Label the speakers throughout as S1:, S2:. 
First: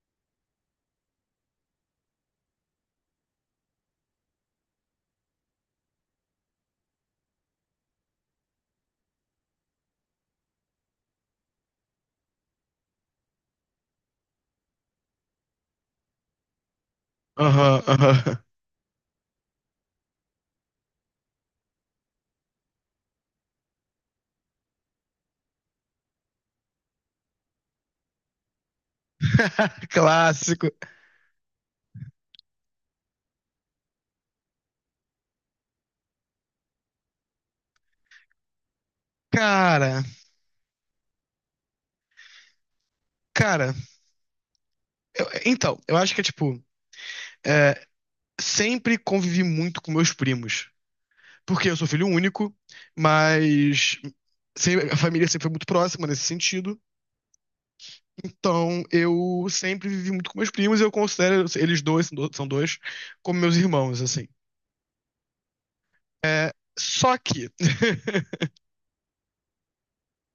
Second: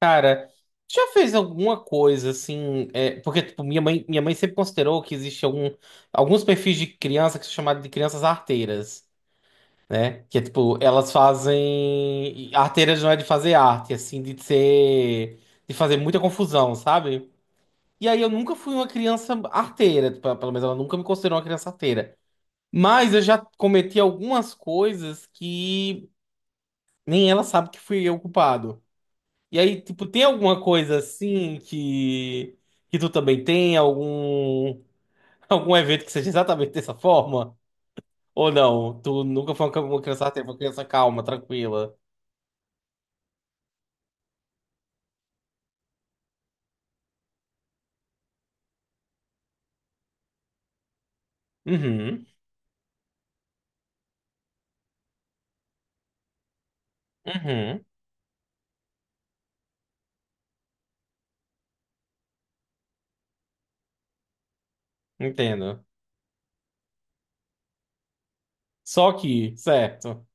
S1: Cara, já fez alguma coisa assim? Porque tipo, minha mãe sempre considerou que existe alguns perfis de criança que são chamados de crianças arteiras, né? Que é tipo, elas fazem. Arteiras não é de fazer arte, assim, de ser. De fazer muita confusão, sabe?
S2: Aham,
S1: E aí eu
S2: aham.
S1: nunca fui uma criança arteira, tipo, pelo menos ela nunca me considerou uma criança arteira. Mas eu já cometi algumas coisas que nem ela sabe que fui eu o culpado. E aí, tipo, tem alguma
S2: Clássico.
S1: coisa assim que tu também tem algum algum evento que seja exatamente dessa forma? Ou não? Tu nunca foi uma
S2: Cara,
S1: uma criança, até uma criança calma, tranquila.
S2: cara, então, eu acho que é tipo, é, sempre convivi muito com meus primos. Porque eu sou filho
S1: Uhum.
S2: único, mas a família sempre foi muito próxima nesse sentido.
S1: Uhum.
S2: Então, eu sempre vivi muito com meus primos e eu considero eles dois, são dois, como meus irmãos, assim.
S1: Entendo.
S2: Só que,
S1: Só que, certo.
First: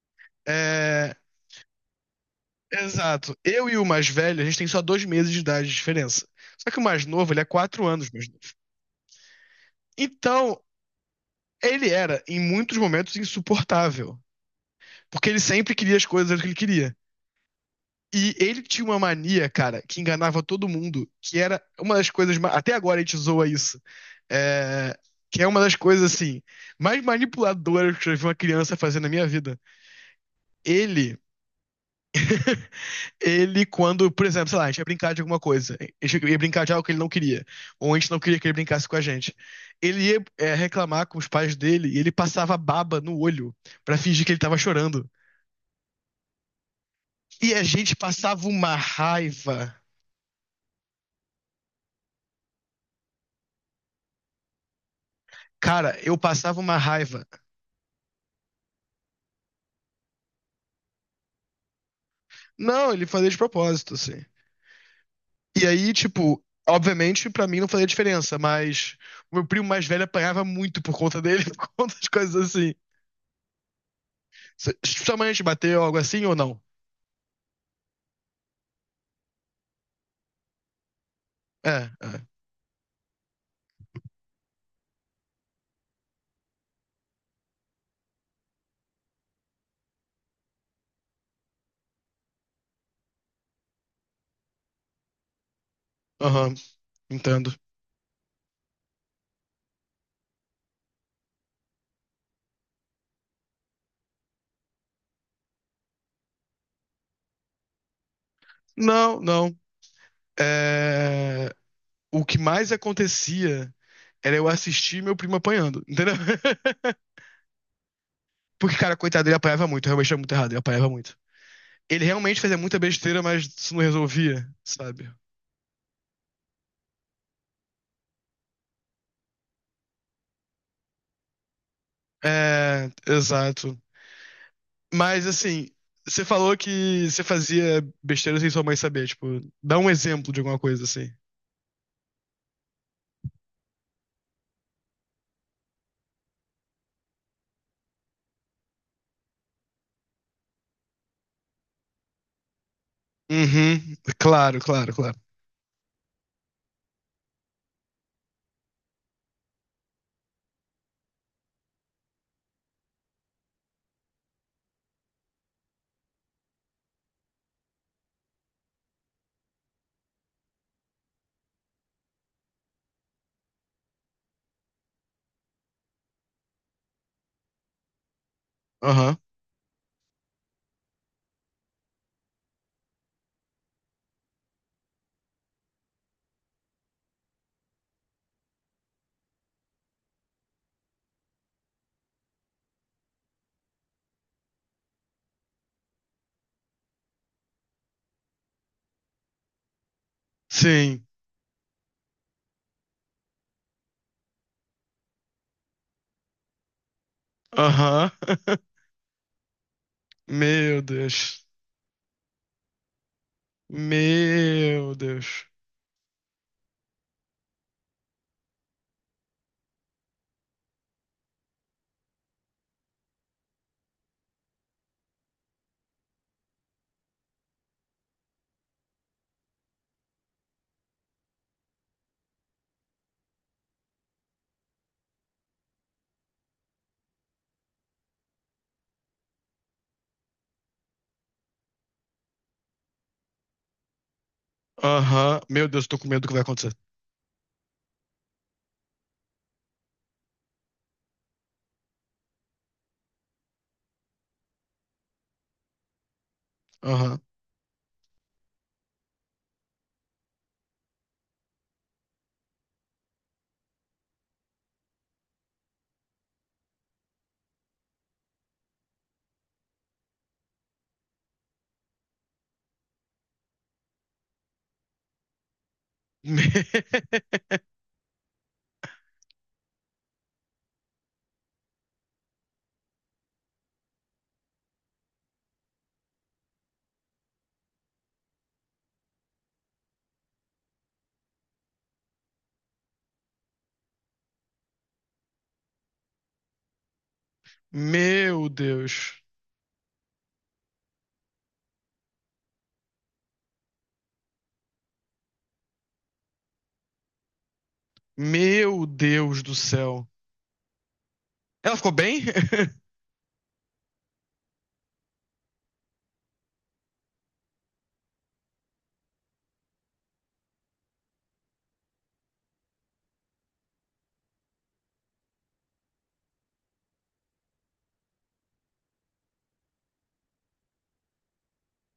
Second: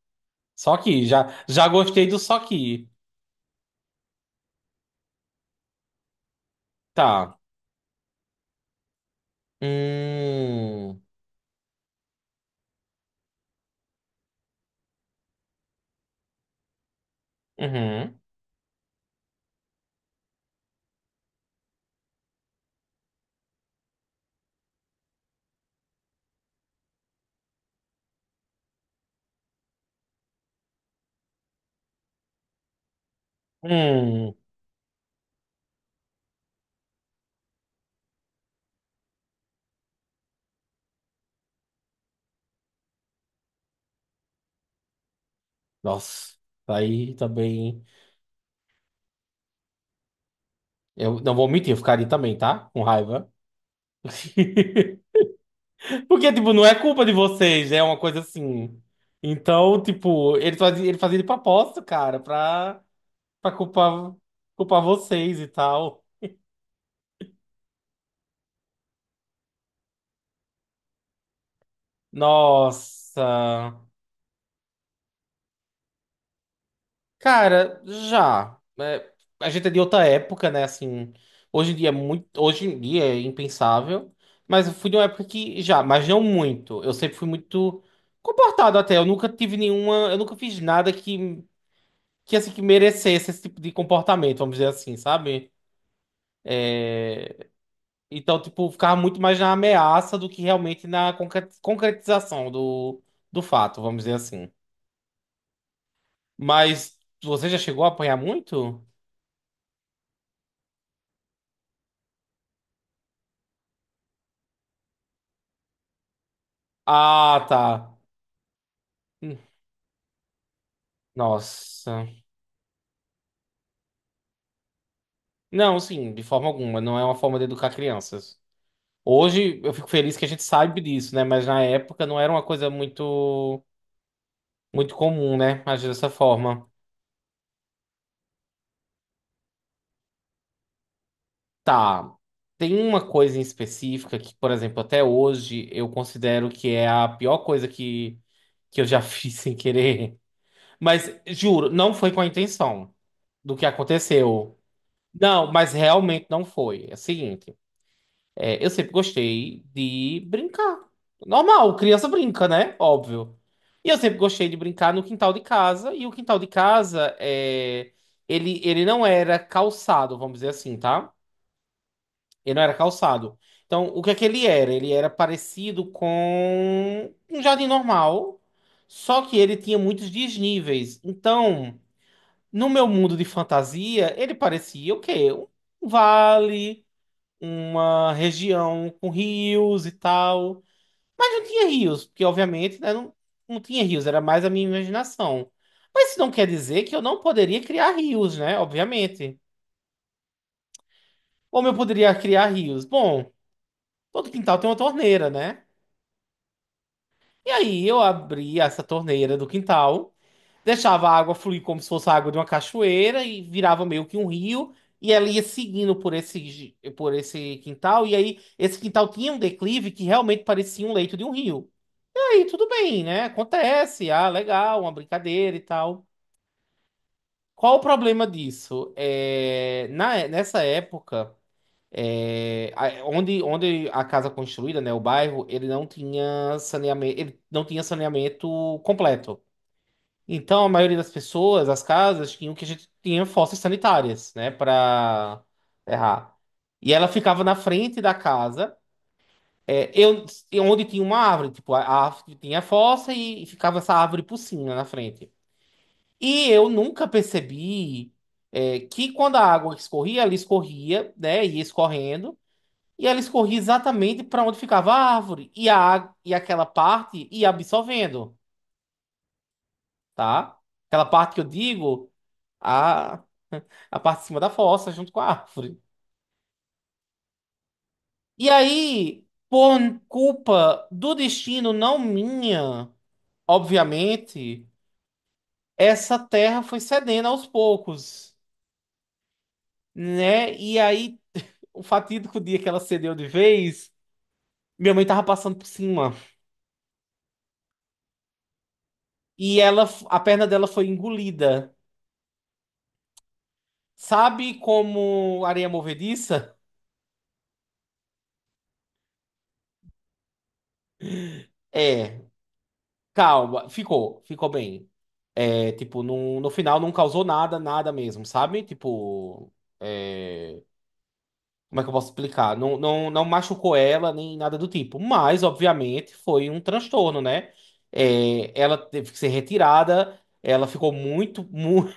S1: Só que
S2: é,
S1: já gostei do só que.
S2: exato, eu e o mais velho, a gente tem só dois meses de idade de diferença. Só que o mais novo,
S1: Tá.
S2: ele é quatro anos mais novo. Então,
S1: Hum.
S2: ele era, em muitos momentos, insuportável. Porque ele sempre queria as coisas que ele queria.
S1: Uhum.
S2: E ele tinha uma mania, cara, que enganava todo mundo, que era uma das coisas. Até agora a gente zoa isso. É, que é uma das coisas, assim, mais manipuladoras que eu já vi uma criança fazer na minha vida. Ele, ele, quando, por
S1: Hum.
S2: exemplo, sei lá, a gente ia brincar de alguma coisa, a gente ia brincar de algo que ele não queria, ou a gente não queria que ele brincasse com a gente. Ele ia, reclamar com os pais dele e ele passava baba no olho pra fingir que ele tava chorando.
S1: Nossa. Aí
S2: E a
S1: também
S2: gente passava uma raiva.
S1: eu não vou mentir, eu ficaria também, tá? Com raiva.
S2: Cara, eu
S1: Porque, tipo,
S2: passava
S1: não é
S2: uma
S1: culpa de
S2: raiva.
S1: vocês, é uma coisa assim. Então, tipo, ele fazia de propósito, cara,
S2: Não, ele fazia de
S1: pra
S2: propósito, assim.
S1: culpar vocês e
S2: E aí,
S1: tal.
S2: tipo, obviamente, pra mim não fazia diferença, mas o meu primo mais velho apanhava muito por conta dele, por conta de coisas assim.
S1: Nossa.
S2: Sua mãe te bateu algo assim ou não?
S1: Cara, já. É, a gente é de outra época, né? Assim,
S2: É, é.
S1: hoje em dia é impensável. Mas eu fui de uma época que já, mas não muito. Eu sempre fui muito comportado até. Eu nunca fiz nada que assim, que merecesse esse tipo de comportamento, vamos dizer assim, sabe?
S2: Aham, entendo.
S1: Então, tipo, ficava muito mais na ameaça do que realmente na concretização do fato, vamos dizer assim. Mas você já chegou a apanhar muito?
S2: Não, não. É... O que mais acontecia era eu assistir meu primo apanhando, entendeu?
S1: Ah, tá.
S2: Porque, cara, coitado, ele
S1: Hum,
S2: apanhava muito, realmente era muito errado, ele apanhava muito. Ele
S1: nossa.
S2: realmente fazia muita besteira, mas isso não resolvia, sabe?
S1: Não, sim, de forma alguma. Não é uma forma de educar crianças. Hoje eu fico feliz que a gente sabe disso, né? Mas na época não era uma coisa
S2: É, exato.
S1: muito
S2: Mas
S1: comum, né?
S2: assim,
S1: Agir dessa
S2: você falou
S1: forma.
S2: que você fazia besteira sem sua mãe saber, tipo, dá um exemplo de alguma coisa assim.
S1: Tá. Tem uma coisa em específica que, por exemplo, até hoje eu considero que é a pior coisa que eu já fiz sem querer. Mas juro, não foi com a intenção do que
S2: Uhum. Claro,
S1: aconteceu.
S2: claro, claro.
S1: Não, mas realmente não foi. É o seguinte, eu sempre gostei de brincar. Normal, criança brinca, né? Óbvio. E eu sempre gostei de brincar no quintal de casa. E o quintal de casa, ele não era calçado, vamos dizer assim, tá? Ele não era calçado. Então, o que é que ele era? Ele era parecido com um jardim normal,
S2: Aham.
S1: só que ele tinha muitos desníveis. Então, no meu mundo de fantasia, ele parecia o quê? Um vale, uma região com rios e tal. Mas não tinha rios, porque obviamente, né, não tinha rios, era mais a minha imaginação. Mas isso não quer dizer que eu não poderia criar rios, né? Obviamente.
S2: Sim.
S1: Como eu poderia criar rios? Bom, todo quintal tem uma torneira, né? E aí eu
S2: Aham.
S1: abria essa torneira do quintal,
S2: Meu
S1: deixava a água
S2: Deus.
S1: fluir como se fosse a água de uma cachoeira e virava meio que um rio.
S2: Meu
S1: E ela ia
S2: Deus.
S1: seguindo por esse quintal. E aí esse quintal tinha um declive que realmente parecia um leito de um rio. E aí tudo bem, né? Acontece. Ah, legal, uma brincadeira e tal. Qual o problema disso? É, nessa época, onde a casa construída, né, o bairro, ele não tinha saneamento, ele não tinha saneamento completo. Então, a maioria das pessoas, as casas, tinham que a gente tinha fossas sanitárias, né,
S2: Aham.
S1: para
S2: Meu Deus, tô com medo do que
S1: errar.
S2: vai acontecer.
S1: E ela ficava na frente da casa, é, eu, e onde tinha uma árvore, tipo, a árvore tinha a fossa e ficava essa árvore por cima na frente. E eu nunca
S2: Aham.
S1: percebi, que quando a água escorria, ela escorria, né, ia escorrendo, e ela escorria exatamente para onde ficava a árvore, e, e aquela parte ia absorvendo, tá? Aquela parte que eu digo. A parte de cima da fossa, junto com a árvore.
S2: Me-
S1: E aí, por culpa do destino, não minha, obviamente, essa terra foi cedendo aos poucos, né? E aí, o fatídico dia que ela cedeu de vez, minha mãe tava passando por cima.
S2: Meu Deus.
S1: E ela, a perna dela foi engolida. Sabe como areia movediça?
S2: Meu Deus do céu. Ela ficou bem?
S1: É, calma, ficou bem. É, tipo, no final não causou nada, nada mesmo, sabe? Tipo. é, Como é que eu posso explicar? Não, não, não machucou ela nem nada do tipo. Mas, obviamente, foi um transtorno, né? É, ela teve que ser retirada. Ela ficou muito, muito.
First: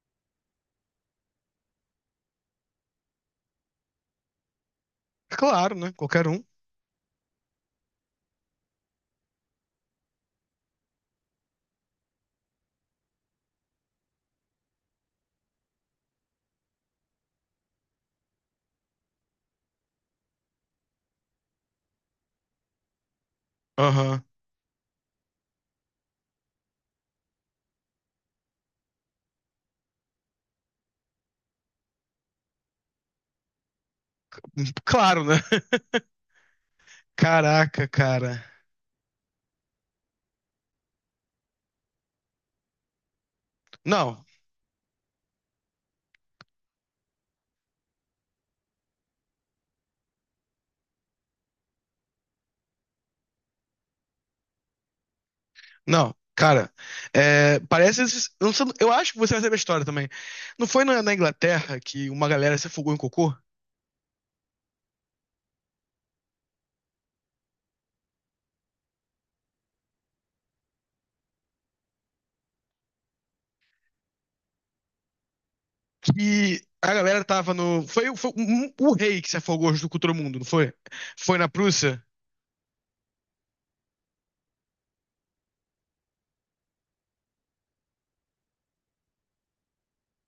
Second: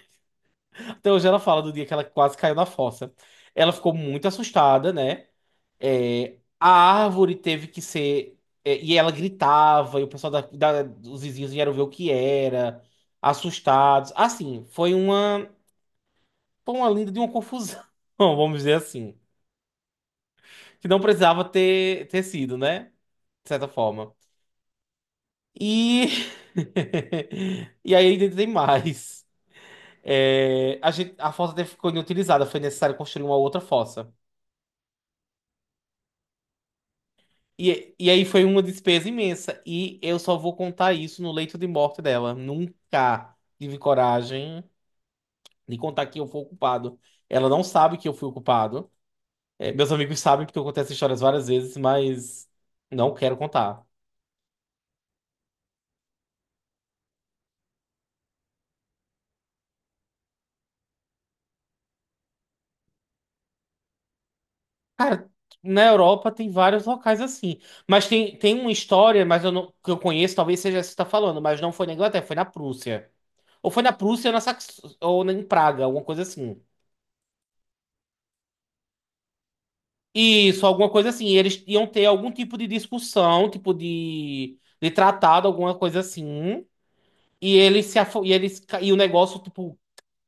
S1: Até hoje ela fala do dia que ela quase caiu na fossa. Ela ficou muito assustada, né?
S2: Claro, né? Qualquer
S1: É,
S2: um.
S1: a árvore teve que ser. E ela gritava, e o pessoal dos vizinhos vieram ver o que era, assustados. Assim, foi uma. Foi uma linda de uma confusão, vamos dizer assim. Que não precisava ter sido, né? De certa forma.
S2: Aham.
S1: E, e aí ainda tem mais. É, a gente, a fossa até ficou inutilizada, foi necessário construir uma outra fossa.
S2: Claro, né? Caraca,
S1: E aí
S2: cara.
S1: foi uma despesa imensa. E eu só vou contar isso no leito de morte dela. Nunca tive
S2: Não,
S1: coragem de contar que eu fui o culpado. Ela não sabe que eu fui o culpado. É, meus amigos sabem porque eu contei essas histórias várias vezes, mas não quero contar.
S2: não, cara. É, parece. Eu não eu acho que você vai saber a história também. Não foi na, na Inglaterra que uma galera se afogou em cocô?
S1: Cara, na Europa tem vários locais assim. Mas tem uma história, mas eu não, que eu conheço, talvez seja essa que você está falando, mas não foi na Inglaterra, foi na Prússia. Ou foi na Prússia ou na Sax... ou em Praga, alguma coisa assim.
S2: Que a galera tava no. Foi, o rei que se afogou junto com todo mundo, não
S1: Isso,
S2: foi?
S1: alguma coisa assim. E
S2: Foi na
S1: eles iam
S2: Prússia?
S1: ter algum tipo de discussão, tipo de tratado, alguma coisa assim. E eles se afo... e eles ca- e o negócio tipo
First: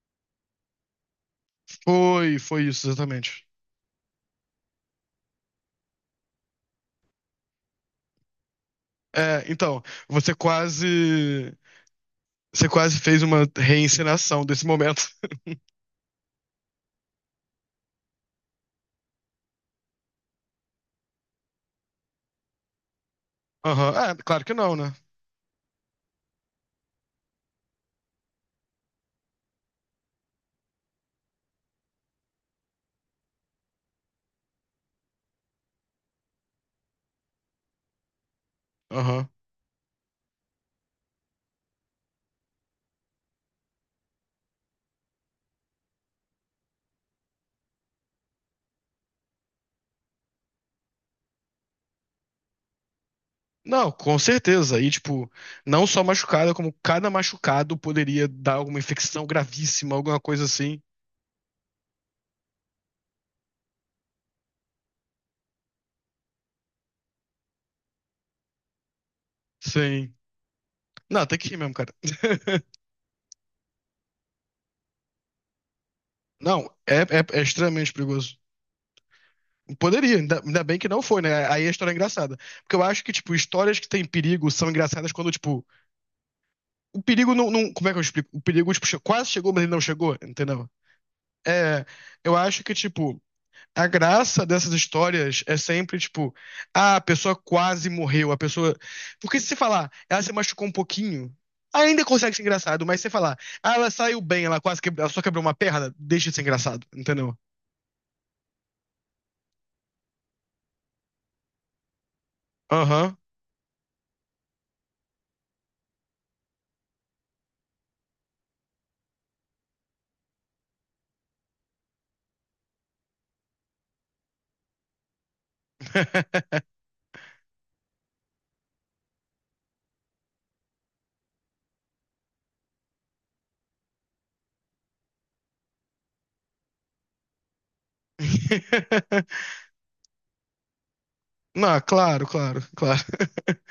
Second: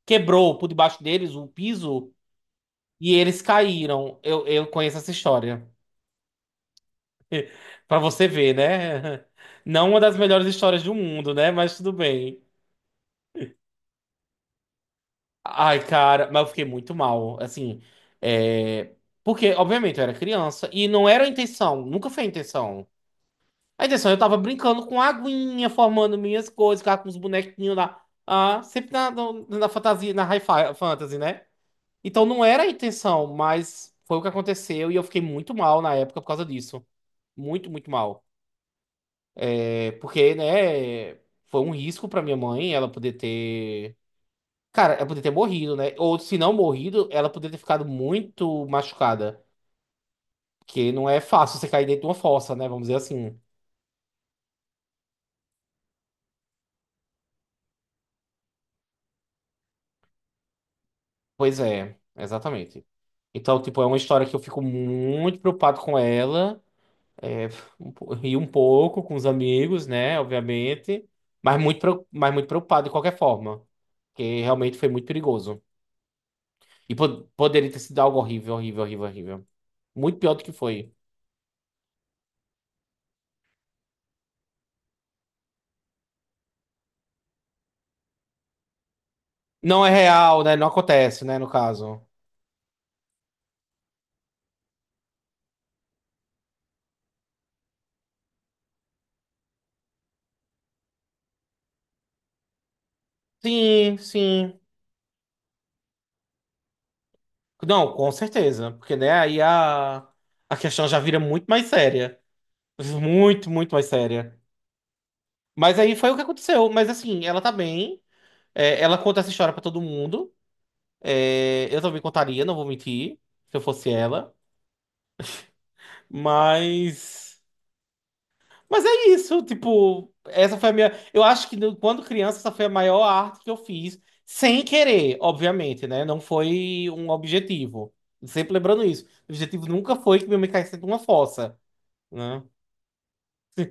S1: quebrou por debaixo deles o piso
S2: Foi, foi isso,
S1: e eles
S2: exatamente.
S1: caíram. Eu conheço essa história. Pra você ver, né?
S2: É, então,
S1: Não uma das
S2: você
S1: melhores histórias do mundo, né?
S2: quase.
S1: Mas tudo bem.
S2: Você quase fez uma reencenação desse momento.
S1: Ai, cara, mas eu fiquei muito mal, assim, é... porque, obviamente, eu era criança e não era a intenção, nunca foi a intenção. A
S2: Aham.
S1: intenção,
S2: É,
S1: eu tava
S2: claro que não,
S1: brincando
S2: né?
S1: com aguinha, formando minhas coisas, ficava com os bonequinhos lá, ah, sempre na, no- na fantasia, na fantasy, né? Então não era a intenção, mas foi o que aconteceu e eu fiquei muito mal na época por causa disso. Muito, muito mal. É porque, né, foi um risco pra minha mãe ela poder ter. Cara, ela poder ter morrido, né? Ou se não morrido, ela poder ter ficado muito machucada. Porque não é fácil você cair dentro de uma fossa, né? Vamos dizer assim.
S2: Não, com certeza. E, tipo, não só machucada, como cada machucado poderia dar alguma infecção gravíssima, alguma coisa assim.
S1: Pois é, exatamente. Então, tipo, é uma história que eu fico muito preocupado com ela. É, ri um pouco com os amigos,
S2: Sim.
S1: né? Obviamente.
S2: Não, tem que ir
S1: Mas
S2: mesmo,
S1: muito,
S2: cara.
S1: preo- mas muito preocupado de qualquer forma. Porque realmente foi muito perigoso.
S2: Não,
S1: E
S2: é
S1: poderia ter
S2: extremamente
S1: sido algo
S2: perigoso.
S1: horrível, horrível, horrível, horrível.
S2: Poderia,
S1: Muito pior
S2: ainda,
S1: do que
S2: ainda bem que
S1: foi.
S2: não foi, né? Aí a história é engraçada. Porque eu acho que, tipo, histórias que têm perigo são engraçadas quando, tipo, o perigo como é que eu explico? O perigo, tipo, quase chegou, mas ele não
S1: Não é
S2: chegou,
S1: real, né? Não
S2: entendeu?
S1: acontece, né? No
S2: É,
S1: caso.
S2: eu acho que, tipo, a graça dessas histórias é sempre tipo, ah, a pessoa quase morreu, a pessoa. Porque se você falar, ela se machucou um pouquinho, ainda consegue ser engraçado, mas se você falar, ah, ela
S1: Sim,
S2: saiu bem,
S1: sim.
S2: ela quase quebrou, ela só quebrou uma perna, deixa de ser engraçado, entendeu?
S1: Não, com certeza. Porque, né, aí a questão já vira muito mais séria.
S2: Aham.
S1: Muito, muito mais séria. Mas aí foi o que aconteceu. Mas assim, ela tá bem. É, ela conta essa história pra todo mundo. É, eu também contaria, não vou mentir, se eu fosse ela. Mas. Mas é isso, tipo, essa foi a minha. Eu acho que quando criança, essa foi a maior arte que eu fiz, sem querer, obviamente, né? Não foi um objetivo. Sempre lembrando isso. O objetivo nunca foi que minha mãe caísse dentro de uma fossa,
S2: Não, claro,
S1: né?
S2: claro, claro.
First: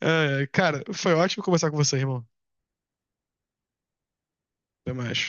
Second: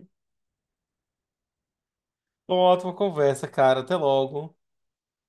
S2: É, cara, foi ótimo conversar com você, irmão.
S1: Ótima conversa, cara. Até logo.
S2: Até mais.